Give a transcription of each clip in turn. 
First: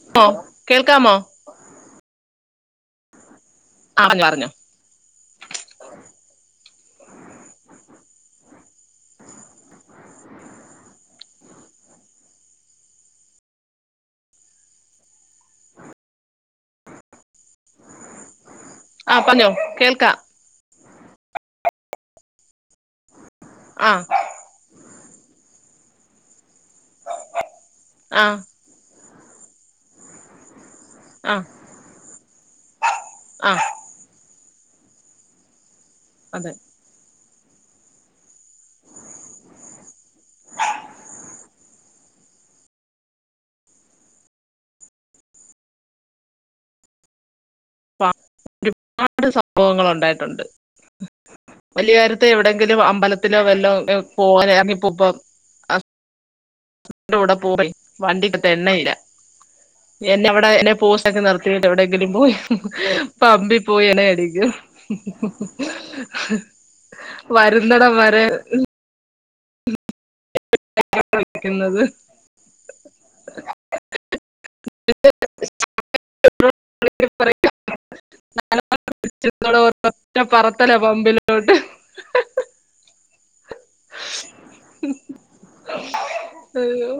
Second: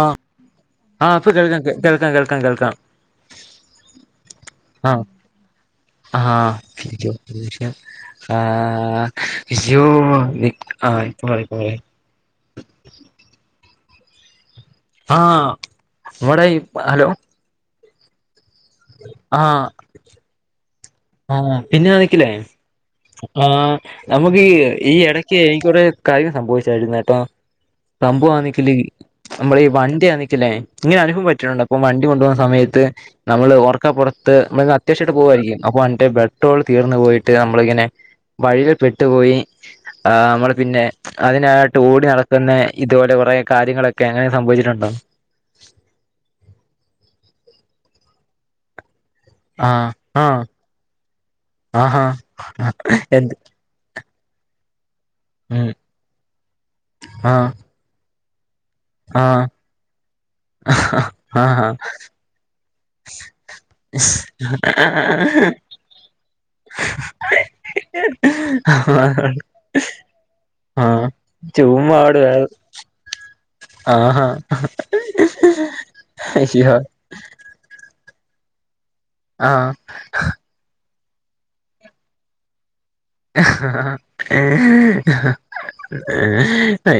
ആഹ് ഓ കേൾക്കാമോ ആഹ് ഇപ്പൊ കേൾക്കാ കേൾക്കാം കേൾക്കാം കേൾക്കാം ആഞ്ഞ പറഞ്ഞോ ആഹ് ആഹ് ആഹ് ശ്യോ ആഹ് ഇപ്പോപറയും ഇപ്പോപറയും ആഹ് ഇവ്ടായി ഹലോ ആഹ് പറഞ്ഞോ കേൾക്കാം ആഹ് പിന്നെ നനക്കില്ലേ ആ നമ്മുക് ഈ ഈ ഇടക്ക് എനിക്കിവിടെ കാര്യം സംഭവിച്ചായിരുന്നു ഏട്ടോ ആ സംഭവമാന്നങ്കില് നമ്മളീ വണ്ടിയാ നിക്കലേ ഇങ്ങനെ അനുഭവം ആ പറ്റിട്ടുണ്ട് അപ്പൊ വണ്ടി കൊണ്ടു പോകുന്ന സമയത്ത് ആ നമ്മള് ഒർ ക്ക പുറത്ത് അത്യാവശ്യം ആയിട്ട് പോവായിരിക്കും അപ്പൊ വണ്ടിന്റെ അതെ പെട്രോള് തീ ന്ന് പോയിട്ട് നമ്മളിങ്ങനെ വഴിയിൽ പെട്ടു പോയി ആഹ് നമ്മള് പിന്നെ അതിനായിട്ട് ഓടി നടക്കുന്ന ഇതു പോലെ കുറെ കാര്യങ്ങളൊക്കെ അങ്ങനെ സംഭവിച്ചിട്ടുണ്ടോ പാ ഒരുപാട് സംഭവങ്ങൾ ആഹ് ആഹ് ഉണ്ടായിട്ടുണ്ട് വലിയ ആഹാ കാര്യത്തെ എവിടെങ്കിലും എന്ത് അമ്പലത്തിലോ വല്ലോ പോവാൻ ഇറങ്ങിപ്പോ പ്പം ഉം ന്റെ കൂടെ ആഹ് പോയി വണ്ടിക്കകത്ത് എണ്ണയില്ല ആഹ് എന്നെ എവിടെ എന്നാ പോസ്റ്റാക്കി നിർത്തിട്ട് ആഹാ എവിടെങ്കിലും പോയി പമ്പിൽ പോയി എണ്ണ അടിക്കും വരുന്നിടം വരെ ആഹ് ആഹ് നിൽക്കുന്നത് [unintelligible] ആഹ് ഹാ അയ്യോ ആഹ് [inaudible] പറത്തല്ലേ പമ്പിലോട്ട് ഏഹ് [unintelligible] അയ്യോ.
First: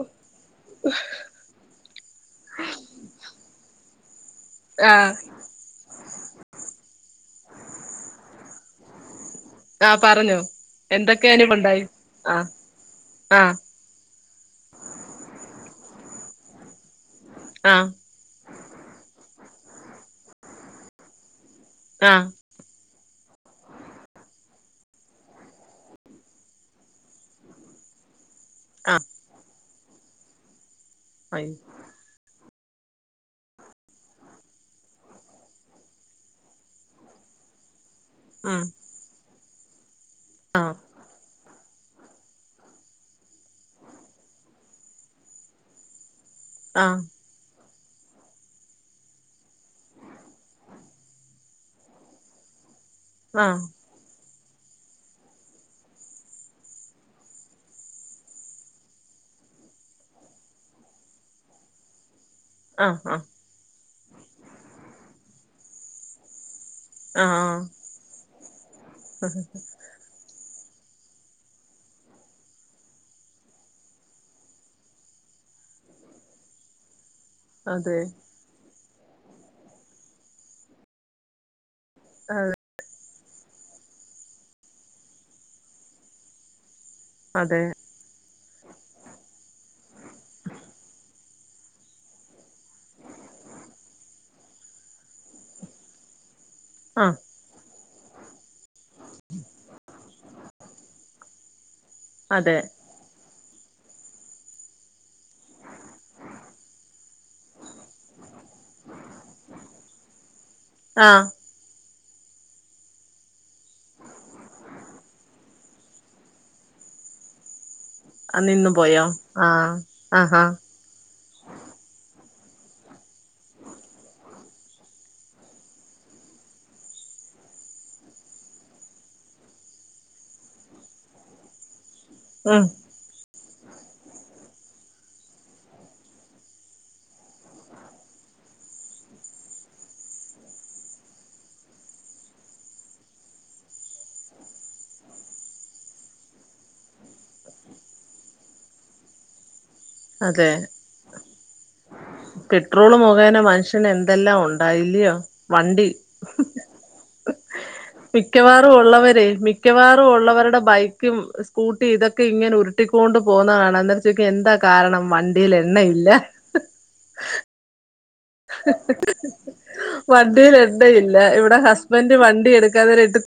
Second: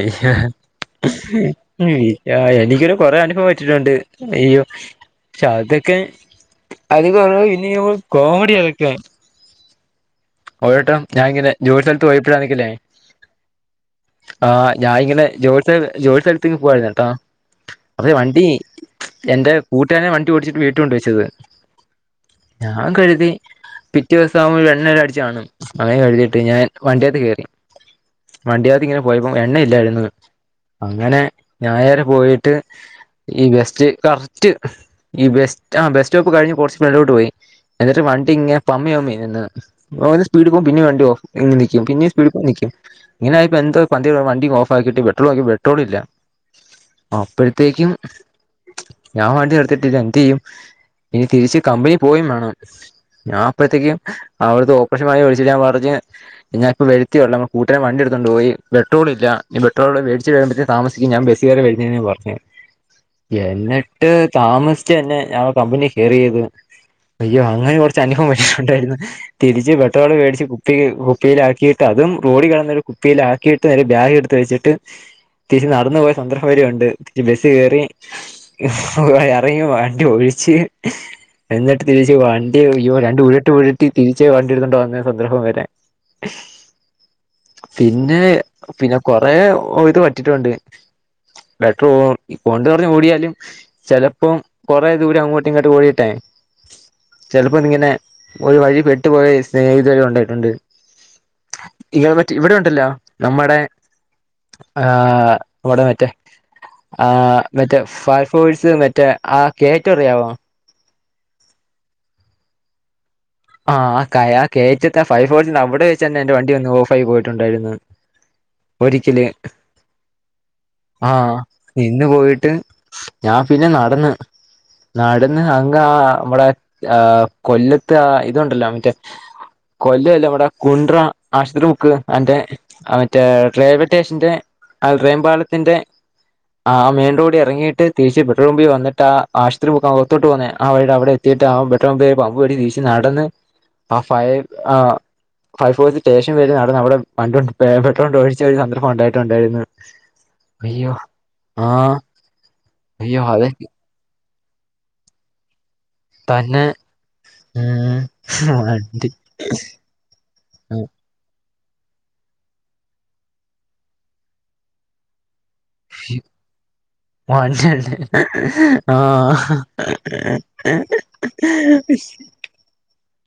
ആഹ് എനിക്കൊരു കൊറേ അനുഭവം പറ്റിട്ടുണ്ട് അയ്യോ ആഹ് ക്ഷെ അതൊക്കെ അത് പറഞ്ഞ ഇനീയും കോമഡി അതൊക്കെ ആഹ് പറഞ്ഞോ ഓരോട്ടം ഞാൻ എന്തൊക്കെ ഇങ്ങനെ അനുഭവം ജോലി ഉണ്ടായി സ്ഥലത്ത് ആ പോയപ്പോഴാ ആണ് എങ്കിലേ ആ ആഹ് ഞാനിങ്ങനെ ജോലി ജോലി സ്ഥലത്തേക്ക് പോയിരുന്നുട്ടോ ആഹ് തെ വണ്ടി എന്റെ കൂട്ടുക്കാരൻ വണ്ടി ഓടിച്ചിട്ട് വീട്ടു കൊണ്ട് വെച്ചത് ആഹ് ഞാൻ കരുതി പിറ്റേ ദിവസം ആവുമ്പോൾ എണ്ണ അടി ചാണ് അത് കഴിഞ്ഞിട്ട് ഞാൻ വണ്ടി ആയിട്ടു കയറി വണ്ടിയത് ങ്ങനെ ആഹ് പോയപ്പോ പോം എണ്ണയില്ലായിരുന്നു അങ്ങനെ അയ് ഞാൻ അതുവരെ പോയിട്ട് ഈ ബെസ്റ്റ് കറക്ട് ഈ ബസ്റ്റ് ആ ബസ്റ്റോപ്പ് കഴിഞ് കുറച്ച് മേലോട്ട് പോയി എന്നിട്ട് വ ണ്ടി ങ്ങെ ഉം പമ്മി പമ്മി നിന്ന് റോല് സ്പീഡ് പോകും ആഹ് പിന്നേവണ്ടി ഓഫ് ന്നി നിക്കു പിന്നെ വണ്ടി ഓഫ് നിക്കും പിന്നെ സ്പീഡ് പോവാ നിക്കും ഇങ്ങനെ ഇപ്പോ എന്തോ പന്തികേട് വണ്ടി ഓഫാക്കിട്ട് പെട്രോള് നോക്കിയപ്പോ പെട്രോൾ ഇല്ല ആഹ് അപ്പഴത്തേക്കും ഞാൻ വണ്ടി നിർത്തിയിട്ടു എന്ത്യ്യും ഇനി തിരിച്ച് കമ്പനി പോവേം വേണം ഞാൻ ആഹ് അപ്പഴത്തേക്കും അവിടുത്തെ ഓപ്പറേഷൻ വാർഡിൽ വിളിച്ചു ഞാൻ പറഞ്ഞ് ഞാൻ ഇപ്പോ വരത്തെ ഉള്ളൂ കൂട്ടുക്കാരൻ വണ്ടി എടുത്തുണ്ട് പോയി പെട്രോൾ ഇല്ല ഇനി ഇപ്പൊ പെട്രോൾ മേടിച്ച് വരമ്പോഴത്തേ താമസി ങ്കി ഞാൻ ബസ്സ് കയറി വരുന്നെന്നു പറഞ്ഞ ആഹ് ആഹ് എന്നട്ട് താമസിച്ച് തന്നെ ഞൻ കമ്പനി കയറിയത് അയ്യോ ആഹ് അങ്ങനെ കുർ ച്ചനുഭവം ക്ഷേ ഉണ്ടായിരുന്നു ആഹ് തിരി പെട്രോൾ വേടിച്ച് കുപ്പി കുപ്പിയിലാക്കിയിട്ട് അതും റോഡിൽ കിടന്ന കിപ്പിയിൽ ആക്കിയിട്ട് നേരെ ബാഗ് എടുത്ത് വെച്ചിട്ട് തിരിനടന്നു പോയ സന്ദർഭം വരെ ഉണ്ട് ബസ്സ് കയറി അതെ ഇറങ്ങി വണ്ടി ഒഴിച്ച് എന്നിട്ട് തിരിച്ച് ആഹ് വണ്ടിഓടിക്കുമ്പോ രണ്ടു ഉരുട്ട് ഉരുട്ടി തിരിച്ച് വ വരുന്നുണ്ട് സന്ദർഭം വരെ അതെ പിന്നെ പിന്നെ കൊറേ ഒഴിത് പറ്റിട്ടുണ്ട്. പെട്രോളോ കൊണ്ട് നടന്ന് ഓടിയാലും ചെലപ്പം കൊറെ ദൂരം അങ്ങോട്ടും ഇങ്ങോട്ട് ഓടിയിട്ടേ ആഹ് ചിലപ്പോ ഇതിങ്ങനെ ഒരു വഴി പെട്ടുപോയി ഇത് വരെ ഉണ്ടായിട്ടുണ്ട്. ഈ എൽമെറ്റ് ഇവടെ അതെ ഒണ്ടല്ലോ? നമ്മടെ ആഹ് വടെ മറ്റേ ആഹ് മറ്റേ ഫയർ ഫോഴ്സ് മറ്റേ ആ കേറ്റൊ അറിയാമോ? ആഹ് ആഹ് ആ കയ കേറ്റത്തെ ഫയർ ഫോഴ്സിന്റെ അവടെ വെച്ച് തന്നെ എന്റെ വണ്ടി ഒന്ന് ഓഫായി പോയിട്ടുണ്ടായിരുന്നു. ആഹ് നിന്ന് പോയോ? ആഹ് ആഹ് ആഹ് ആഹ് നിന്ന് പോയിട്ട് ഞാൻ പിന്നെ നടന്ന്. നടന്ന് അങ് ആ മ്മടെ ആ കൊല്ലത്ത് ആ ഇ തുണ്ടല്ലോ മറ്റേ? കൊല്ലല്ലകൂടെ കുണ്ട്ര ആശ്ത്രി മുക്ക് അന്റെ ഉം മ റ്റേ ട്രെബിറ്റേഷന്റെ ആ ട്രെയിം പാലത്തിന്റെ ആ മെയിൻ റോഡി എറങ്ങിട്ട് തിരിച്ച് പെട്രോൾ പമ്പി വന്നിട്ട് ആ ആശുത്രിമുക്ക് അകത്തോട്ടു പോവാന്നെ ആ വഴിടെ അവടെ എത്തിട്ടാകും ആ പെട്രോൾ പമ്പ് വരെ വീശി നടന്ന് ആഹ് ഫയെ ആഹ് ഫയർ ഫോഴ്സ് സ്റ്റേഷൻ വരെ നടന്ന് അവടെ പണ്ടണ്ട് പെട്രോണ്ട് ഒഴിച്ച ഒരു സന്ദർഭം ഒണ്ടായിട്ടുണ്ട്. അതെ പെട്രോള് അയ്യോ മുഖേന അതെ മനുഷ്യന് എന്തെല്ലാം ഉണ്ട്. ഇല്ല്യ വണ്ടി തന്നെ ഉം മിക്കവാറും വണ്ടി ഒള്ളവര് മിക്കവാറും ഒള്ളവരുടെ ബൈക്കും സ്കൂട്ടി ഇതൊക്കെ ഇങ്ങനെ ഉരുട്ടിക്കൊണ്ട് പോകുന്നത് കാണാ ന്താച്ചൊക്യാ എന്താ കാരണം വണ്ടി ണ്ടീലെണ്ണയില്ല. മഞ്ഞണ്ട് ആഹ് വണ്ടീലെണ്ണയില്ല. ഇവിടെ ഹസ്ബന്ഡ് വണ്ടി എടുക്കാതരെ ഇട്ട്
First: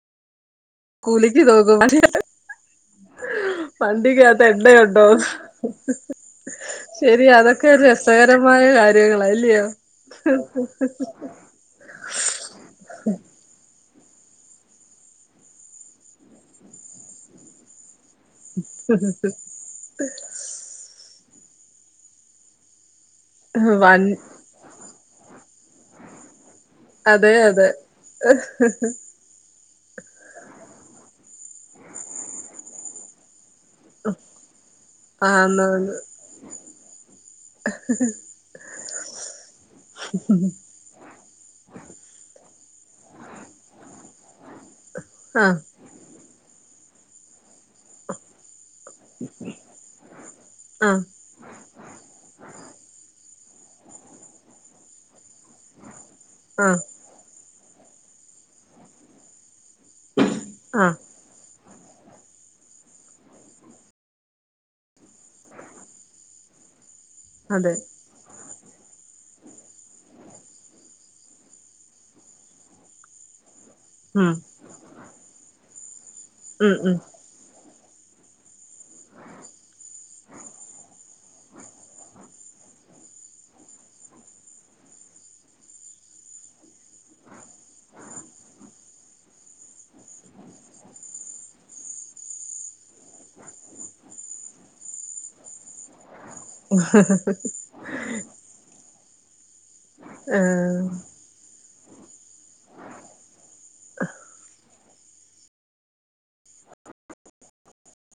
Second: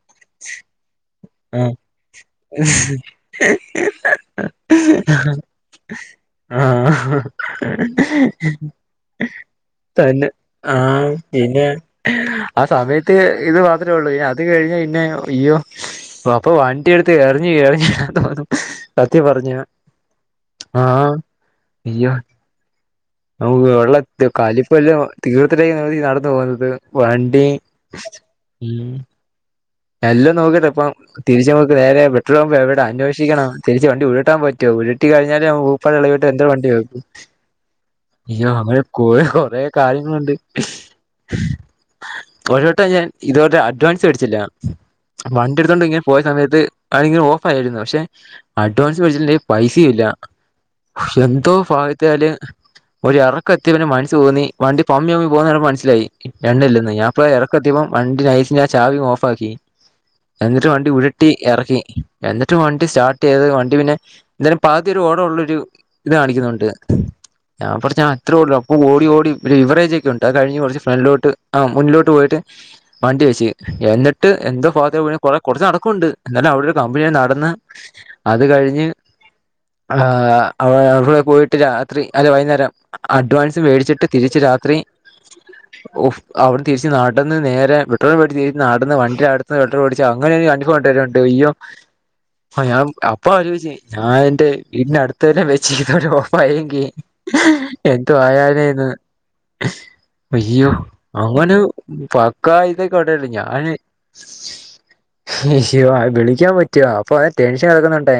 കൂലിക്ക് ആഹ് നോക്കും വണ്ടിക്കകത്ത് എണ്ണയുണ്ടോന്ന് ആഹ് ശരി അതൊക്കെ ഒരു രസകരമായ കാര്യങ്ങളാ അല്ലയോ തന്നെ ആഹ് പിന്നെ ആ സമയത്ത് ഇത് മാത്രമേ ഒള്ളൂ അത് കഴിഞ്ഞ പിന്നെ അയ്യോ അപ്പൊ വണ്ടി എടുത്ത് എറിഞ് എറിഞ്ഞു തോന്നും സത്യം പറഞ്ഞ ആഹ് അയ്യോ നമുക്ക് വെള്ള വൺ കാലിപ്പല്ലാം തീർത്തിട്ടായിരിക്കും നടന്നു പോകുന്നത് അതെ വണ്ടി അതെ ഉം എല്ലും നോക്കിട്ടെപ്പം തിരിച്ചു നമുക്ക് നേരെ പെട്രോൾ പമ്പ് എവിടെ അന്വേഷിക്കണം തിരിച്ച് വണ്ടി ഉരുട്ടാൻ പറ്റോ? ഉരുട്ടി കഴിഞ്ഞാല് ആന്ന് ആന്ന് ഊപ്പാടെളകിയിട്ട് എന്താ വണ്ടി വും അയ്യോ അങ്ങനെ കൊറെ കാര്യങ്ങളുണ്ട്. ഒരു വട്ടം ഞാൻ ഇതോണ്ട് അഡ്വാൻസ് വേടിച്ചില്ല. ആഹ് വണ്ടി എടുത്തോണ്ട് ഇങ്ങനെ പോയ സമയത്ത് ആരെങ്കിലും ഓഫ് ആയിരുന്നോ? പക്ഷെ അഡ്വാൻസ് ചോയ്ച്ചില്ലെങ്കിൽ പൈസയും ഇല്ല ആഹ് എന്തോ ഭാഗ്യത്തില് ഒരു എറക്ക എത്തിയപ്പൊ പിന്നെ മനസ്സ് തോന്നി വണ്ടി പമ്മി മ്മി പോകുന്ന കണ്ടപ്പൊ മനസ്സിലായി ആഹ് എണ്ണിയില്ലെന്ന് ഞാൻ ഇപ്പ ഇറക്കത്തിയപ്പൊ വണ്ടി നൈസിന് ഞാൻ ചാവി ഓഫാക്കി എന്നിട്ട് വണ്ടി ആഹ് ഉരു ട്ടി എറക്കി എന്നിട്ട് വണ്ടി സ്റ്റാർട്ട് ചെയ്ത് വണ്ടി പിന്നെ എന്തായാലും പകുതിവരെ ഓട ഒള്ളൊരു ഇത് കാണിക്കുന്നുണ്ട് അതെ ഞാൻ പടച്ച ഇത്രൊ ഒള്ളൂ അപ്പ ഓടി ഓടി ഓടി ഓടി ഒരു ബിവറേജ് ഒക്കെ ഉണ്ട് അത് കഴിഞ്ഞ് കൊറച്ച് ഫ്രൺലോട്ട് ആ മുന്നിലോട്ട് പോയിട്ട് വണ്ടി വെച്ച് എന്നിട്ട് ഉം എന്തോ ഫാഗത്തിനു വീണ് കൊറേ കൊറച്ച് നടക്കൊണ്ട് ന്നാലും അവടെ ഉം ഒരു ഉം കമ്പനി വരെ നടന്ന് അത് കഴിഞ്ഞ് ആഹ് ആ അവ അവിടെ പോയിട്ട് രാത്രി അല്ല വൈന്നേരം അഡ്വാൻസും മേടിച്ചിട്ട് തിരിച്ച് രാത്രി ഉഫ് അവടെ തിരിച്ച് നാട്ടന്ന് നേരെ പെട്രോൾ വേടിച്ച് തിരിച്ച് നടന്ന് വണ്ടി അടുത്ത പെട്രോളടിച്ച അങ്ങനെ അനുഭവണ്ടയ്യോ ആ ഞാൻ അപ്പൊ ആലോചിച്ച് ഞാൻ എന്റെ വീടിന്റെ അടുത്തന്നെ വെചീരുന്നു പോ ഓഫായെങ്കി എന്തു ആയാനേന്ന് അയ്യോ ഏഹ് അവന് പക്കായതക്ക ഒണ്ടായിരുന്ന്‌ ഞാന് അയ്യോ വിളിക്കാൻ പറ്റുവോ അപ്പൊ ആകെ ടെൻഷൻ ആകുന്നോണ്ടെ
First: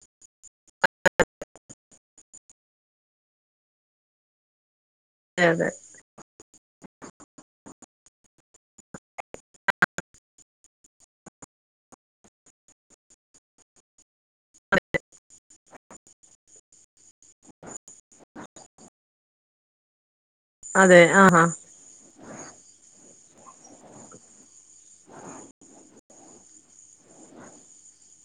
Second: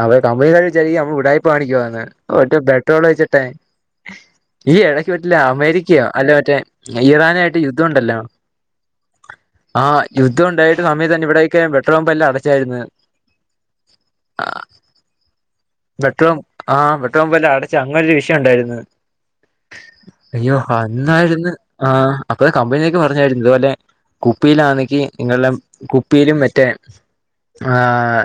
അവ കമ്പനിക്കാര് വിചാരിക്കും നമ്മള് ഉടായിപ്പ് കാണിക്കുവാന്ന് ഒറ്റ പെട്രോൾ ഒഴിച്ചിട്ടെ ഈ ഇടക്ക് മറ്റില്ല അതെ അമേരിക്കയോ അല്ലെ മറ്റേ ഇറാനായിട്ട് യുദ്ധണ്ടല്ലൊ ആഹ് യുദ്ധം ഉണ്ടായിട്ട് സമയം തന്നെ ഇവിടൊക്ക പെട്രോൾ പമ്പ് എല്ലാം അടച്ചായിരുന്ന്‌ ആഹ് പെട്രോ ആഹ് പെട്രോപമ്പെല്ലാം അടച്ച് അങ്ങനൊരു വിഷയംണ്ടായിരുന്നു അയ്യോ അതെ ആഹാ അന്നായിരുന്നു ആഹ് അപ്പൊ കമ്പനിയൊക്കെ പറഞ്ഞായിരുന്നു ഇതുപോലെ കുപ്പിയിലാണെങ്കി നിങ്ങളുടെ കുപ്പിയിലും മറ്റേ ആഹ്